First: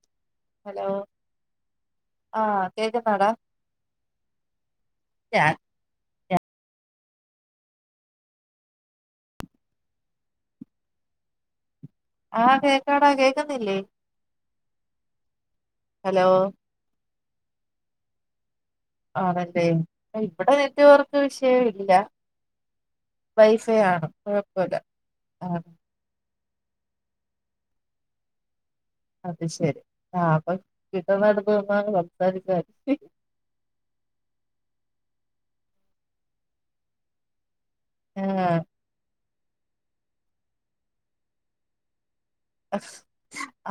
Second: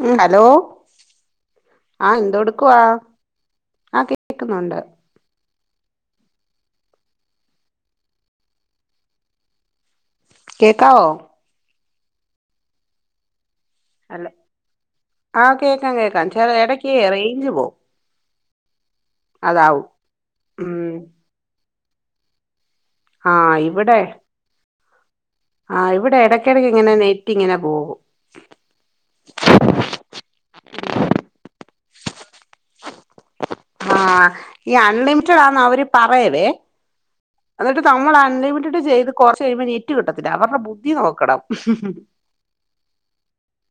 മം hello ആ ആഹ് എന്തൊടുക്കുവാ കേക്കുന്നാടാ ആ കേക്കുന്നുണ്ട് ഞാൻ കേക്കാവോ ആ കേക്കാട കേക് അല്ല ആ കേക്കാം ഹലോ കേക്കാം ചില ഇടക്കെ റേഞ്ച് പോവും ആണല്ലേ അതാവും ഇവിടെ ഉം നെറ്റ്‌വർക്ക് വിഷയവില്ല ഇല്ല വൈ ആഹ് ഫൈ ഇവിടെ ആണോ കുഴപ്പമില്ല ആഹ് ഇവിടെ ഇടക്ക് ഇടക്ക ഇടക്ക് ഇങ്ങനെ നെറ്റ് ഇങ്ങനെ പോകും അത് ശെരി ആ പ്പൊ കിട്ടുന്ന പോ സംസാരിക്കാ ആഹ ഈ അൺലിമിറ്റഡാന്ന അവര് പറയൽ എന്നിട്ട് നമ്മൾ ആഹ് അൺലിമിറ്റഡ് ചെയ്ത് കൊറച്ച് കഴിയുമ്പോ നെറ്റ് കിട്ടത്തില്ല അവരുടെ ബുദ്ധി നോക്കണം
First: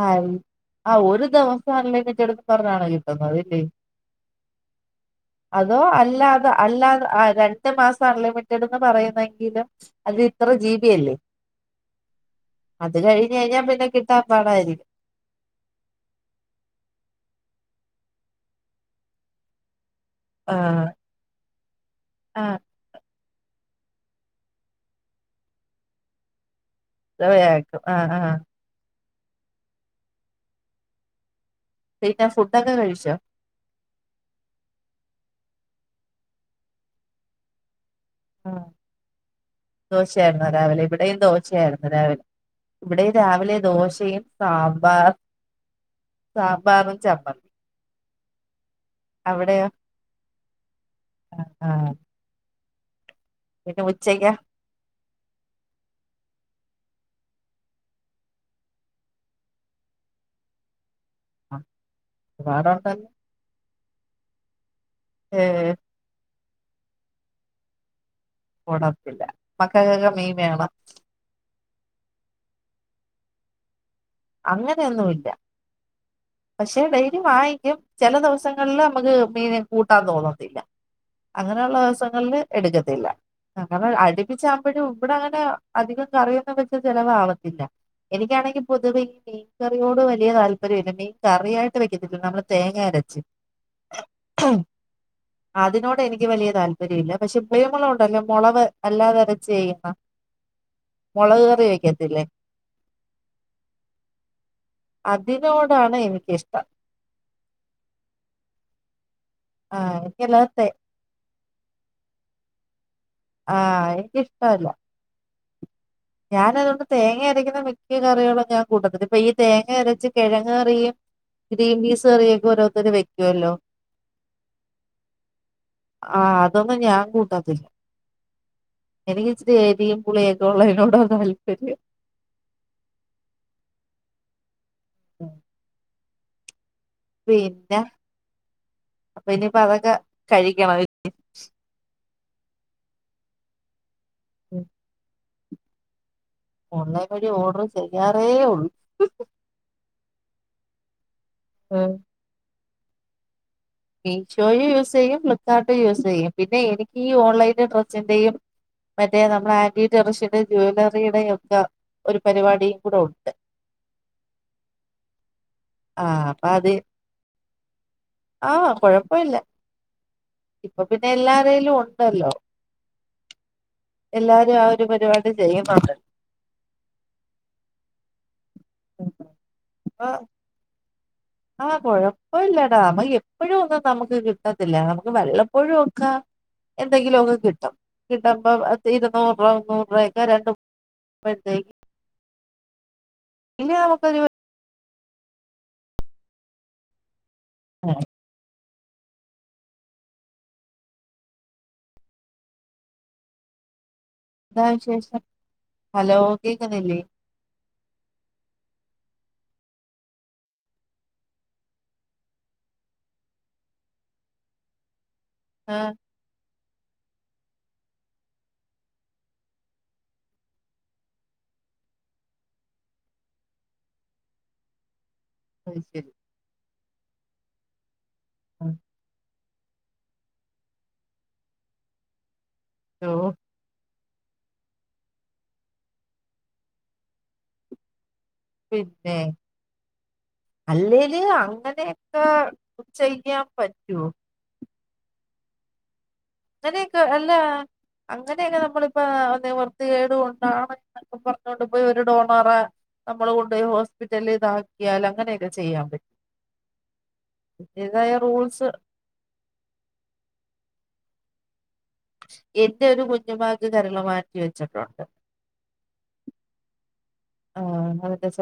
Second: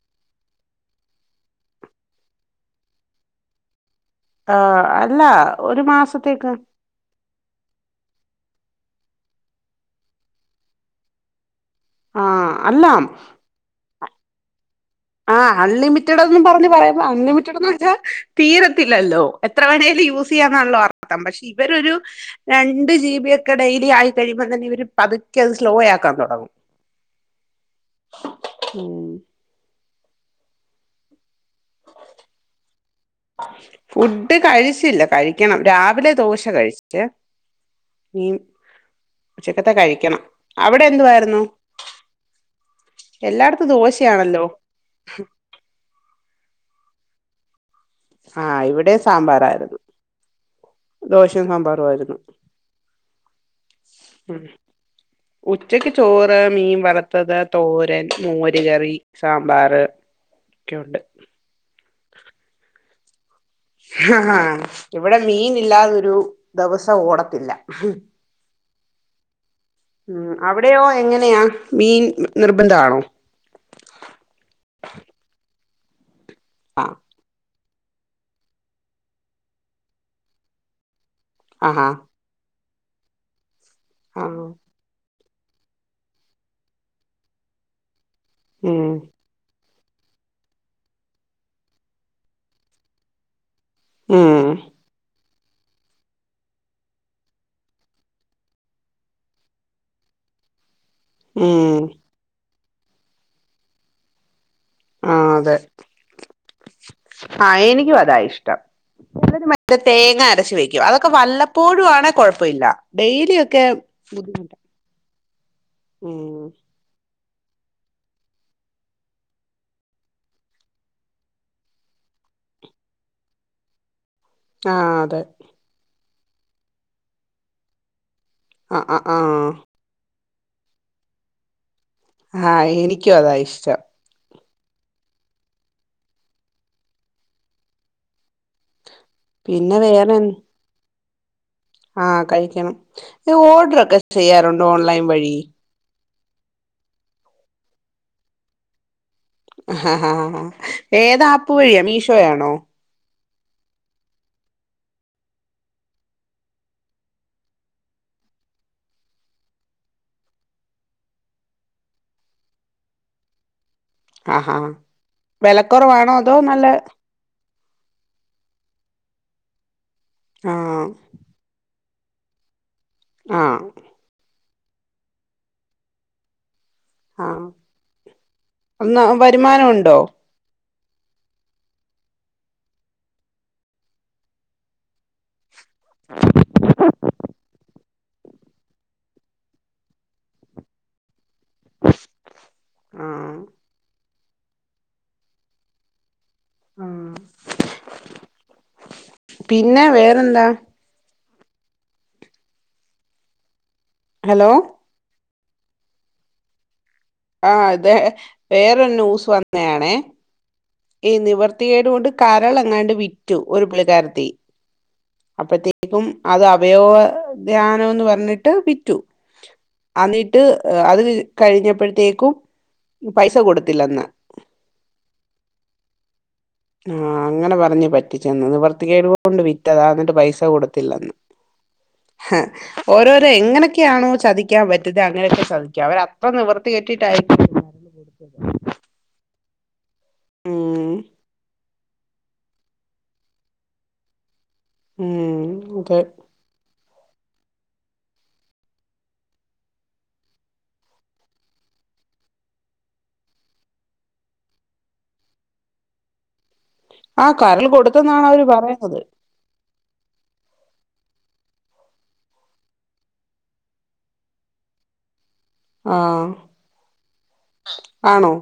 ആ ആ ഒരു ദിവസല്ലെങ്കിച്ചെടുത്ത് പറഞ്ഞാണ കിട്ടന്ന അതില്ലേ ആഹ് അല്ല ഒരു അതോ മാസത്തേക്ക് അല്ലാതെ അല്ലാതെ രണ്ട് മാസം അൺലിമിറ്റഡ് ന്ന് പറയുന്നെങ്കിലും അത് ഇത്ര ജീബി അല്ലേ ആഹ അത് അല്ലാം കഴിഞ്ഞ് കഴിഞ്ഞാ പിന്നെ കിട്ടാൻ പാടായിരിക്കും ആ അൺലിമിറ്റഡ് ഒന്നും പറഞ്ഞഞ് പറയാ അൺലിമിറ്റഡ് എന്ന് വെച്ചാൽ തീരത്തില്ലല്ലോ എത്ര വേണേലും യൂസ് യൂസ് ചെയ്യാണല്ലോ ആഹ് അർത്ഥം പക്ഷേ ഇപ്പെ ഇവർ ഒരു ആഹ് രണ്ട് ജീ ബിയ ഡെലി ആയി കഴിയുമ്പോ തന്നെ അവര് പതുക്കെ അത് സ്ലോ ആക്കാൻ തുടങ്ങും സയാക്കും ആഹ് ആഹ ഉം പിന്നെ ഫുഡ് കഴിച്ചോ ഫുഡ് കഴിച്ചില്ല കഴിക്കണം കഴിക്കണം രാവിലെ ദോശ കഴിച്ചോ ആ ദോശയായിരുന്നു രാവിലെ അവിടെ ഇവിടെയും എന്തുവായിരുന്നു ദോശയായിരുന്നു രാവിലെ ഇവിടെയും രാവിലെ എല്ലായിടത്തും ദോശയും ദോശയാണല്ലോ സാമ്പാർ സാമ്പാറും അപ്പം ആഹ് ഇവിടെ സാമ്പാറായിരുന്നു ദോശം സാമ്പാറും ആഹ് ആയിരുന്നു പിന്നെ ഉച്ചക്കാ ഉ ഉച്ചക്ക് ചോറ് മീൻ വർത്തത് തോരൻ മോര് കറി സാമ്പാർ ഒക്കെ ഉണ്ട് ആ വേറെണ്ടല്ലേ ആഹ ആഹ ഇവിടെ മീൻ ഇല്ലാതൊരു ദിവസം ഓടത്തില്ല കൊടപ്പില്ല ഉം അവിടെയോ എങ്ങനെയാ മീൻ നിർബന്ധ ആണോ പക്ഷേ ആ ഡെയിലി വാങ്ങിക്കും ചില ദിവസങ്ങളില് നമുക്ക് മീൻ കൂട്ടാൻ തോന്നത്തില്ല അങ്ങനെയുള്ള ആഹാ ദിവസങ്ങളില് എടുക്കത്തില്ല ആ കാരണം ആ അടുപ്പിച്ചാവുമ്പഴും ഇവിടെ അങ്ങനെ അധികം കറിയുന്ന വെച്ചാ ചെലവാവത്തില്ല എനിക്കാണെങ്കി ഉം പൊതുവേ കറിയോട് വലിയ താല്പര്യം ഇല്ല മീൻ കറിയായിട്ട് വെക്കത്തില്ലേ നമ്മള് തേങ്ങ അരച്ച് ഉം അതിനോട് എനിക്ക് വലിയ താല്പര്യം ഇല്ല പക്ഷെ കുരുമുളക് ഉണ്ടല്ലോ മുള വ് അല്ലാതെ അരച്ച് ചെയ്യും ആ മുളക് കറി ഉം വെക്കത്തില്ലേ ആ അതെ അതിനോടാണ് എനിക്കിഷ്ടം ആ എനിക്കും അതാ ഇഷ്ടം നല്ലൊരു ആഹ് മററതേങ്ങ എനിക്കല്ലാതെ അരച്ചു തേ വെയ്ക്കും അതൊക്കെ വല്ലപ്പോഴും ആണേ കൊഴപ്പൊ ഇല്ല ഡെയിലി ഒക്കെ ആഹ് ബുദ്ധിമുട്ടാ ഉം ഞാൻ അതുകൊണ്ട് തേങ്ങ അര വെയ്ക്കുന്ന മിക്ക കറികളും ഞാൻ കൂട്ടത്ത്ക്ക് ഇപ്പ ഈ തേങ്ങ അരച്ച കെഴങ്ങ്കറിയും ഗ്രീൻ പീസ് കറിയും ഒക്കെ ഓരോരുത്തര് വെയ്ക്കോല്ലോ ആ അതെ ആ അതൊന്നും ഞാൻ കൂട്ടത്തിൽ ആ ആ ആ എനിക്ക് ഇച്ചിരി എരിയും പുളിയും തൊളേം നോടാ താല്പര്യം ആ എനിക്കു അതാ ഇഷ്ടം ഉ പിന്ന അപ്പൊ ഇനിപ്പോ പിന്നെ അതൊക്കെ വേറെ എന്ത്- കഴിക്കണം ആ കഴിക്കണം ഈ ഓർഡറൊക്കെ ചെയ്യാറുണ്ട് ഓൺലൈൻ വഴി ഓൺലൈൻ വഴി ഓർഡർ ചെയ്യാറേ ഒള്ളൂ ആ ഹാ ഹാ ഹാ ഏതാ ആപ് പ്പു വഴിയാ മീഷോയാണോ മീഷോയും യൂസ് ചെയ്യും ഫ്ലിപ്കാർട്ട് യൂസ് ചെയ്യും പിന്നെ എനിക്ക് ഈ ഓൺലൈന്റ ഡ്രസ്സിന്റെയും മറ്റേ നമ്മുടെ ആന്റി ടെറിഷിന്റെ ജുവലറിയുടെയും ഒക്കെ ഒരു പരിപാടിയും കൂടെ ഒണ്ട് ആഹാ വെലക്കുറവാണോ ആഹ് അതോ അപ്പൊ നല്ല ആ കൊഴപ്പോ ഇല്ല ഇപ്പൊ ആഹ് പിന്നെ എല്ലാരേലും ഒ അല്ലോ ആ എല്ലാരും ആ ഒരു പരിപാടി ചെയ്യുന്നൊണ്ട് ആ എന്നന്ന് വരുമാനംണ്ടോ അപ്പൊ ആഹ് കൊഴപ്പമില്ലടാ നമക്ക് എപ്പോഴും ഒന്നും നമുക്ക് കിട്ടത്തില്ല നമുക്ക് വെള്ളം ഒഴുവൊക്കെ എന്തെങ്കിലുമൊക്കെ കിട്ടും കിട്ടുമ്പ ഇരുന്നൂറ് രൂപ മുന്നൂറ് രൂപ ഒക്കെ രണ്ട് ആഹ് പിന്നെ നമുക്ക് ആഹ് ഉം പിന്നെ വേറെന്താ ഹലോ ന്താ വിശേഷം ഹലോ കേക്കനില്ലേ ആ ഇതെ വേറെരു ന്യൂസ് വന്നയാണേ ഈ നിവർത്തികേടുകൊണ്ട് കരൾ എങ്ങാണ്ട് വിറ്റു ഒരു പിളിക്കാരത്തി ആഹ് അപ്പഴത്തേക്കും അത് അവയവ ധ്യാനംന്ന് പറഞ്ഞിട്ട് വിറ്റു അിന്നിട്ട് അത് കഴിഞ്ഞപ്പോഴത്തേക്കും പൈസ കൊടുത്തില്ലന്ന് അത് ശരി ആഹ് അങ്ങനെ പറ ധന്യാായി റ്റ ചെന്നത് ആ, നിവർത്തിക്കേടോണ്ട് ഇതാന്നിട്ട് പൈസ കൊടുത്തില്ലന്ന് ഓ ഓരോരോ എങ്ങനൊക്കെയാണോ ചതിക്കാൻ പറ്റത് അങ്ങനെയൊക്കെ ചതിക്കുക അവര അത്ര നിവർത്തി കെട്ടിട്ടായിരിക്കും പിന്നെ ഉം അല്ലേല് അങ്ങനെയൊക്കെ ചെയ്യാൻ പറ്റുവ ഉം അക്കെ അങ്ങനെയൊക്കെ അല്ല അങ്ങനെയൊക്കെ നമ്മളിപ്പ ഒ വൃത്തി കേട് കൊണ്ടാണ്ക്കെ പറഞ്ഞൊണ്ട് പോയി ഒരു ഡോണറെ നമ്മള് കൊണ്ട്യ ഹോസ്പിറ്റല് ഇതാക്കിയാൽ അങ്ങനെയൊക്കെ ചെയ്യാൻ പറ്റും ആ കരൾ കൊടുത്തന്നാണ് അവര് പറയുന്നത് എൻ്റെ ഒരു കുഞ്ഞുമാക്ക് കരള് മാറ്റി വെച്ചിട്ടുണ്ട് ആഹ് ആണോ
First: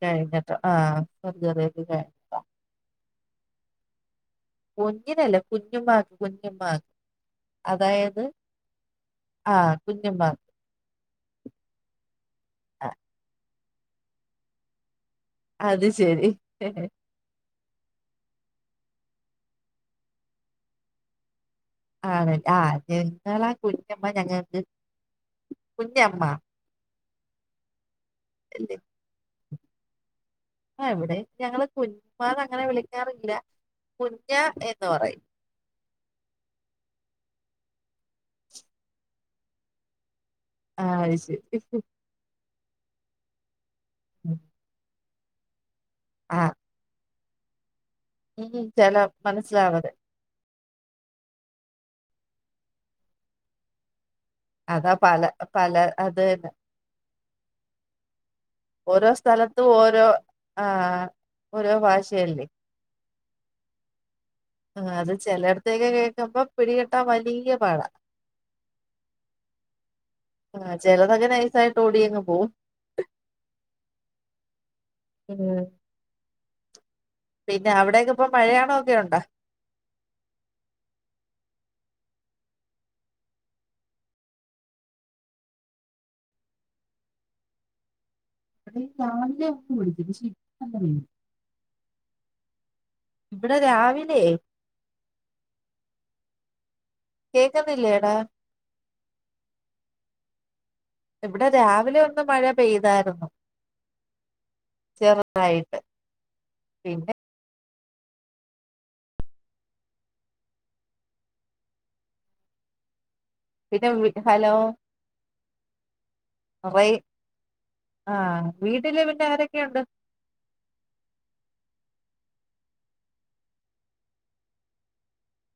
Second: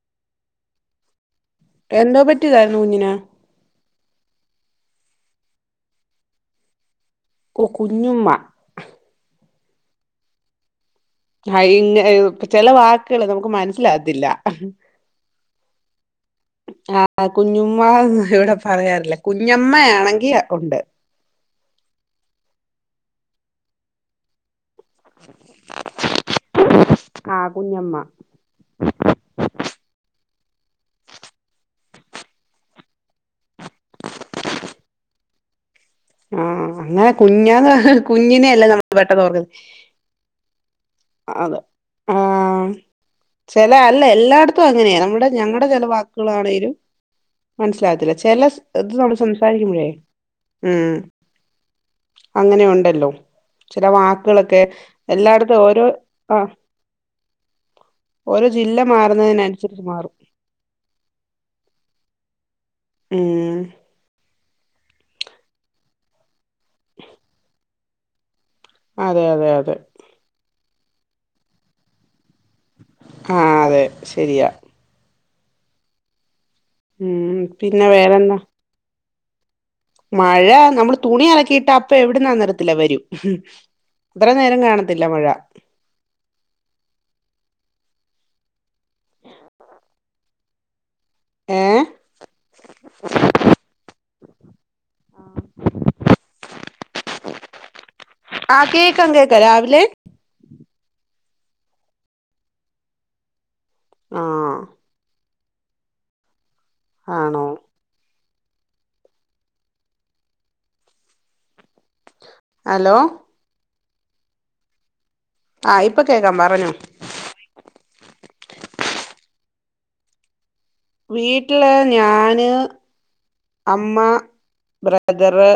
കഴിഞ്ഞല്ലോ ആഹ് സർജറിയൊക്കെ എന്തോ കഴിഞ്ഞിട്ടാ പറ്റിയതായിരുന്നു കുഞ്ഞിന് കുഞ്ഞിനല്ല കുഞ്ഞുംമാക്ക് കുഞ്ഞുംമാക്ക് കൊ കുഞ്ഞുമ്മ ആഹ് കുഞ്ഞു മാ ആ ഇങ്ങ ചില വാക്കുകൾ നമുക്ക് മനസ ഇല്ല അതില്ല അത് ശരി ആഹ് കുഞ്ഞു. ആഹ് ഇവിടെ പറയാറില്ല കുഞ്ഞമ്മയാണെങ്കി ഉണ്ട് അതെ ആഹ് നിങ്ങളുടെ കുഞ്ഞമ്മ ഞങ്ങൾക്ക് കുഞ്ഞമ്മ ആഹ് കുഞ്ഞമ്മ എന്ത് ആഹ് ഇവിടെ ഞങ്ങള് കുഞ്ഞമ്മാന്ന് അങ്ങനെ വിളിക്കാറില്ല കുഞ്ഞ എന്ന് പറയും ആഹ് ആഹ് അങ്ങനെ കുഞ്ഞാന്ന് കുഞ്ഞിനെയല്ലേ നമ്മൾ പെട്ടെന്ന് ഓർക്കുന്നത് ആഹ് അത് ശരി അതെ ആഹ് ചില അല്ല എല്ലായിടത്തും അങ്ങനെയാ ഇവിടെ ഞങ്ങ ചില ആഹ് വാക്കുകളാണേലും മനസ് സിലാവത്തില്ല ചില ഉം ചില ഇതില് നമ്മള് സംസാരിക്കുമ്പോഴേ മനസ്സിലാവാതെ ഉം അങ്ങനെയുണ്ടല്ലോ ചില വാക്ക് വാക്കുകളൊക്കെ അതാ പല എല്ലായിടത്തും പല ഓരോ അത് തന്നെ ആഹ് ഓരോ ജില്ല ഓരോ സ്ഥലത്തും മാറുന്നതിനനുസരിച്ച് ഓരോ മാറും ആഹ് ഓരോ ഭാഷയല്ലേ മ് ഹ് ആഹ് അത് ചിലയിടത്തേയൊക്കെ കേൾക്കുമ്പോൾ പിടികിട്ടാൻ വലിയ പാടാ അതെ അതെ അതെ ആഹ് ചിലതൊക്കെ നൈസായിട്ട് ഓടിയങ്ങ് പോവും ആഹ് അതെ ശരിയാ ഉം ഉം പിന്നെ അവിടൊക്കെ ഇപ്പം വേറെന്താ മഴയാണോ ഒക്കെ ഉണ്ടോ മഴ നമ്മള് തുണി അലക്കിയിട്ട് അപ്പൊ എവിടുന്നാന്നറിയത്തില്ല വരും അത്രേം നേരം കാണത്തില്ല മഴ അവ രാവിലെ ഒന്ന് [unintelligible] പക്ഷെ ഇപ്പം ഏഹ് ഇവിടെ രാവിലയേ കേൾക്കുന്നില്ലേ ആഹ് കേൾക്കാം കേൾക്കാം രാവിലേ ഇവിടെ രാവിലെ ഒന്ന് മഴ പെയ്തായിരുന്നു ആഹ് തായിട്ട് ആണോ ഹലോ പിന്നെ ഹലോ ആഹ് ഇപ്പൊ കേക്കാം പറഞ്ഞോ റയ് ആഹ് വീട്ടിലാണ് ആരൊക്കെയുണ്ട് വീട്ടില് ഞാന് അമ്മ ബ്രദറ്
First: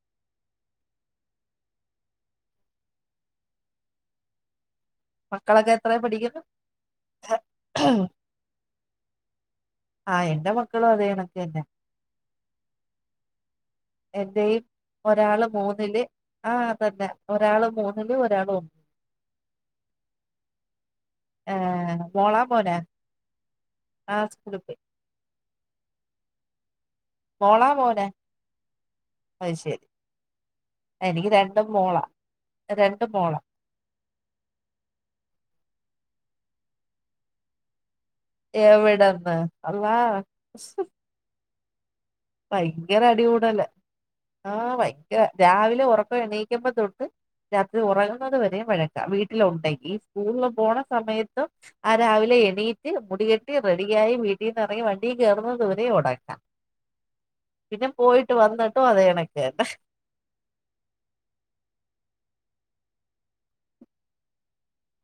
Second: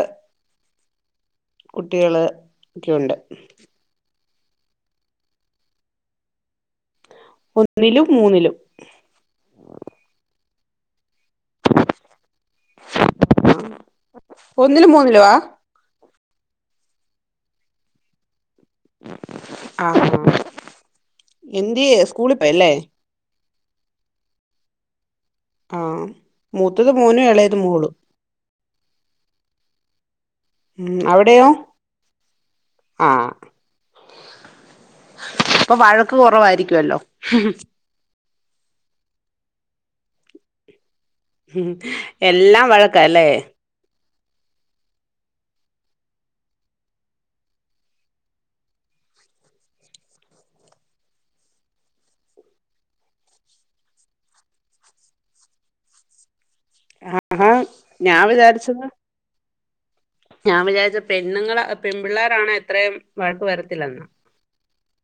കുട്ടികള് ഒക്കെണ്ട് മക്കളൊക്കെ എത്രേ പഠിക്കുന്നു ഒന്നിലും മൂന്നിലും ആഹ് എന്റെ മക്കളും അതേകണക്കന്നെ ആഹ് എന്റെയും ഒന്നിലും മൂന്നിലുവാ ഒരാള് മൂന്നില് ആ അതന്നെ ഒരാള് മൂന്നില് ഒരാള് ഒന്ന് ആ എന്ത്യേ സ്കൂളി പോയല്ലേ ആ സ്കൂളി പോയ്‌ ആ മൂത് മോളാ മോനെ അത് ശരി ഉം എനിക്ക് അവിടെയോ രണ്ടും മോളാ രണ്ടും ആഹ് മോളാ അപ്പൊ വഴക്ക് കുറവായിരിക്കുവല്ലോ എവിടന്ന് അള്ളാ എല്ലാം വഴക്കാല്ലേ ആ ഭയങ്കരാ രാവിലെ ഉറക്കം എണീക്കുമ്പോ തൊട്ട് രാത്രി ഒറങ്ങുന്നത് വരെയും വഴക്കാ വീട്ടില് ഒണ്ടെങ്കി സ്കൂളില് പോണ സമയത്തും ആ രാവിലെ എണീറ്റ് മുടികെട്ടി റെഡിയായി വീട്ടിന്ന് ഇറങ്ങി വണ്ടി കേറുന്നതു വരെയും ഉടക്കാ ആഹാ ഞാൻ വിചാരിച്ചത് അതേ കണക്ക് തന്നെ ഞാൻ വിചാരിച്ച് പെണ്ണുങ്ങളാ പെപിള്ളേരാണ് ഏ അത്രയും വഴക്ക് വരത്തില്ലന്നാ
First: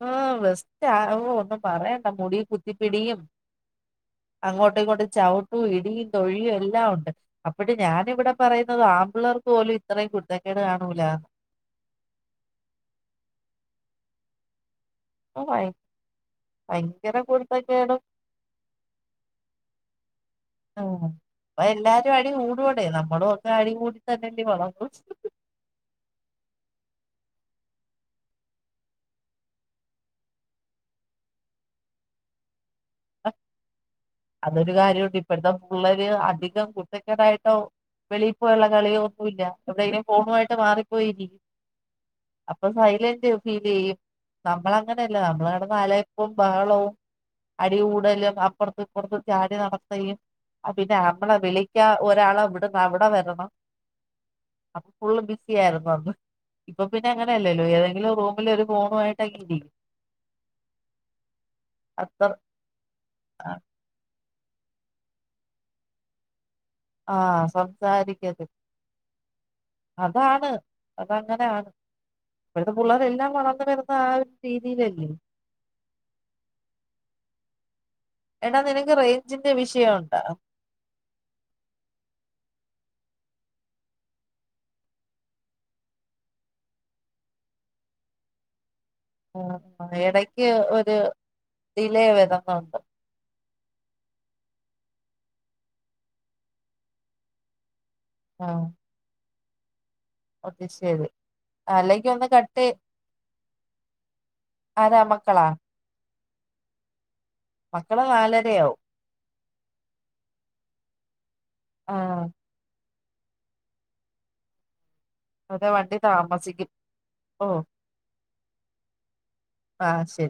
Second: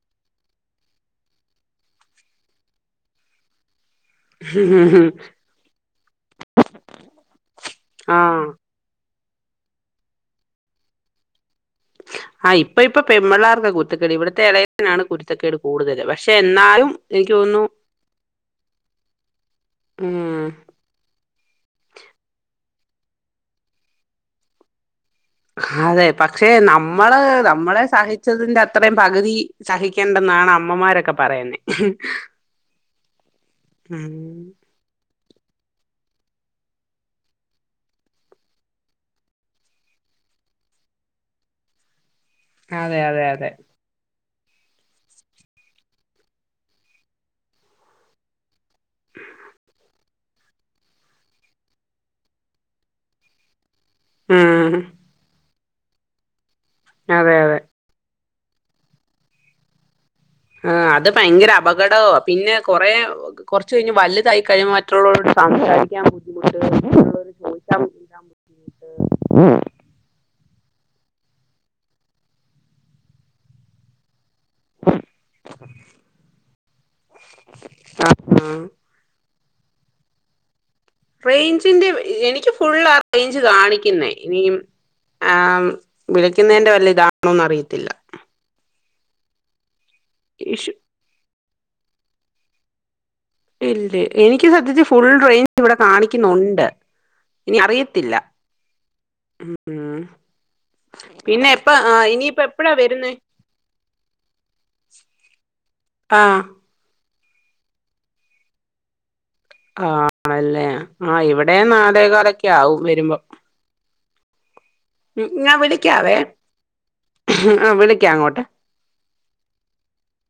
ആ ബെസ്റ്റാ ഓ ഒന്നും പറയണ്ട മുടിയിൽ കുത്തിപിടിയും അങ്ങോട്ടും ഇങ്ങോട്ടും ചവിട്ടും ഇടിയും തൊഴിയും എല്ലാം ഒണ്ട് അപ്പഴും ഞാനിവിടെ ആഹ് പറയുന്നത് ആപിള്ളേർ പോലും ഇത്രയും കുരുത്തക്കേട് കാണൂലാന്ന് ആഹ് ഇപ്പൊ ഇപ്പൊ പെമ്പിള്ളേർക്കാ കുരുത്തക്കേട് ഇവിടുത്തെ ഇളേ തിനാണ് ഓ കുരുത്തക്കേട് ഭയ കൂടുതല് പക്ഷെ എന്നാലും ഭയങ്കര എനിക്ക് തോന്നുന്നു കുരുത്തക്കേടും ഉം ഇപ്പൊ എല്ലാരും അടി കൂടുവെടെ നമ്മളും ഒക്കെ അടി കൂടിത്തന്നല്ലേ വളർന്നത് അതെ പക്ഷെ നമ്മള് നമ്മളെ സഹിച്ചതിന്റെ അത്രയും പകുതി സഹിക്കണ്ടെന്നാണ് അമ്മമാരൊക്കെ പറയുന്നെ അ അതൊരു കാര്യം ഉണ്ട് ഇപ്പൊ ഇപ്പഴത്തെ പുള്ളേര് അധികം കുരുത്തകേടായിട്ടോ വെളിയിൽ പോയുള്ള കളിയോ ഒന്നുമില്ല എവിടെങ്കിലും ഫോണുമായിട്ട് മാറിപ്പോയിരി അപ്പം അതെ അതെ സൈലന്റ് അതെ ഫീല് യും നമ്മള് അങ്ങനല്ല നമ്മള് കെടന്ന് അലായ് പ്പും ബഹളവും അടി കൂടലും അപ്പുറത്ത് ഇപ്പുറത്ത് ചാടി നടത്തയും പിന്നെ മ്മളെ വിളിക്കാ ഒരാള് ഇവിടന്ന് അവിടെ വരണം ഉം അപ്പൊ ഫുള്ളും ബിസി ആരുന്നു ഇപ്പൊ പിന്നെ അതെ അതെ അങ്ങനല്ലല്ലോ ഏതെങ്കിലും റൂം മില് ഒരു ഫോണുമായിട്ടൊക്കെ ഇരിക്കും. ആ അത് ഭയങ്കര അപകടവാ അത്ര പിന്നെ കൊറേ കൊറച്ച് കഴിഞ്ഞ് വാ ലുതായിക്കഴിഞ്ഞ മറ്റുള്ളവരോട് സംസാരിക്കാൻ [inaudible] ബുദ്ധിമുട്ട്. മറ്റുള്ളവര് ആഹ ചോദിക്കാൻ ബുദ്ധിമുട്ട് സംസാരിക്കത്, അതാണ് അതങ്ങനെയാണ്. ഇപ്പോഴത്തെ പിള്ളേരെ എല്ലാം വളർന്നു വരുന്ന ആ സിബി നജിം [unintelligible] എടാ ആഹ് നിനക്ക് റെ ഞ്ചിന്റെ വിഷയുണ്ടോ? റേഞ്ചിന്റെ എ എനിക്ക് ഫുൾ ആ റേഞ്ച് കാണിക്കുന്നേ, ഇനിയും ആ വിളിക്കുന്നതിന്റെ വല്ല ഇതാണോന്ന് അറിയത്തില്ല. ആഹ ആ ഇടക്ക് ഇഷു ഒരു റിലേ വരുന്നുണ്ട്. ഇല്ല എനിക്ക് സദ്യത്തി ഫുൾ റേഞ്ച് ഇവിടെ കാണിക്കുന്നുണ്ട് ഇനി അറിയ ത്തില്ല. ആ ഒന്നിച്ചത് അല്ലേങ്കിൽ ഒന്ന് ഇനിയിപ്പ കട്ട് ചെ എപ്പഴാ വരുന്നേ ആരാമക്കളാ ആ മക്കള നാലരയാവും. ആണല്ലേ ആ ഇവിടെ വിടെേ ആഹ് നാളേകാലൊക്കെ ആകും വരുമ്പോ ഉ ഞാൻ അതെ വണ്ടി വിളിക്കാവേ താമസിക്കും ഓ ആ വിളിക്കാം അങ്ങോട്ട്. ആഹ് ശരി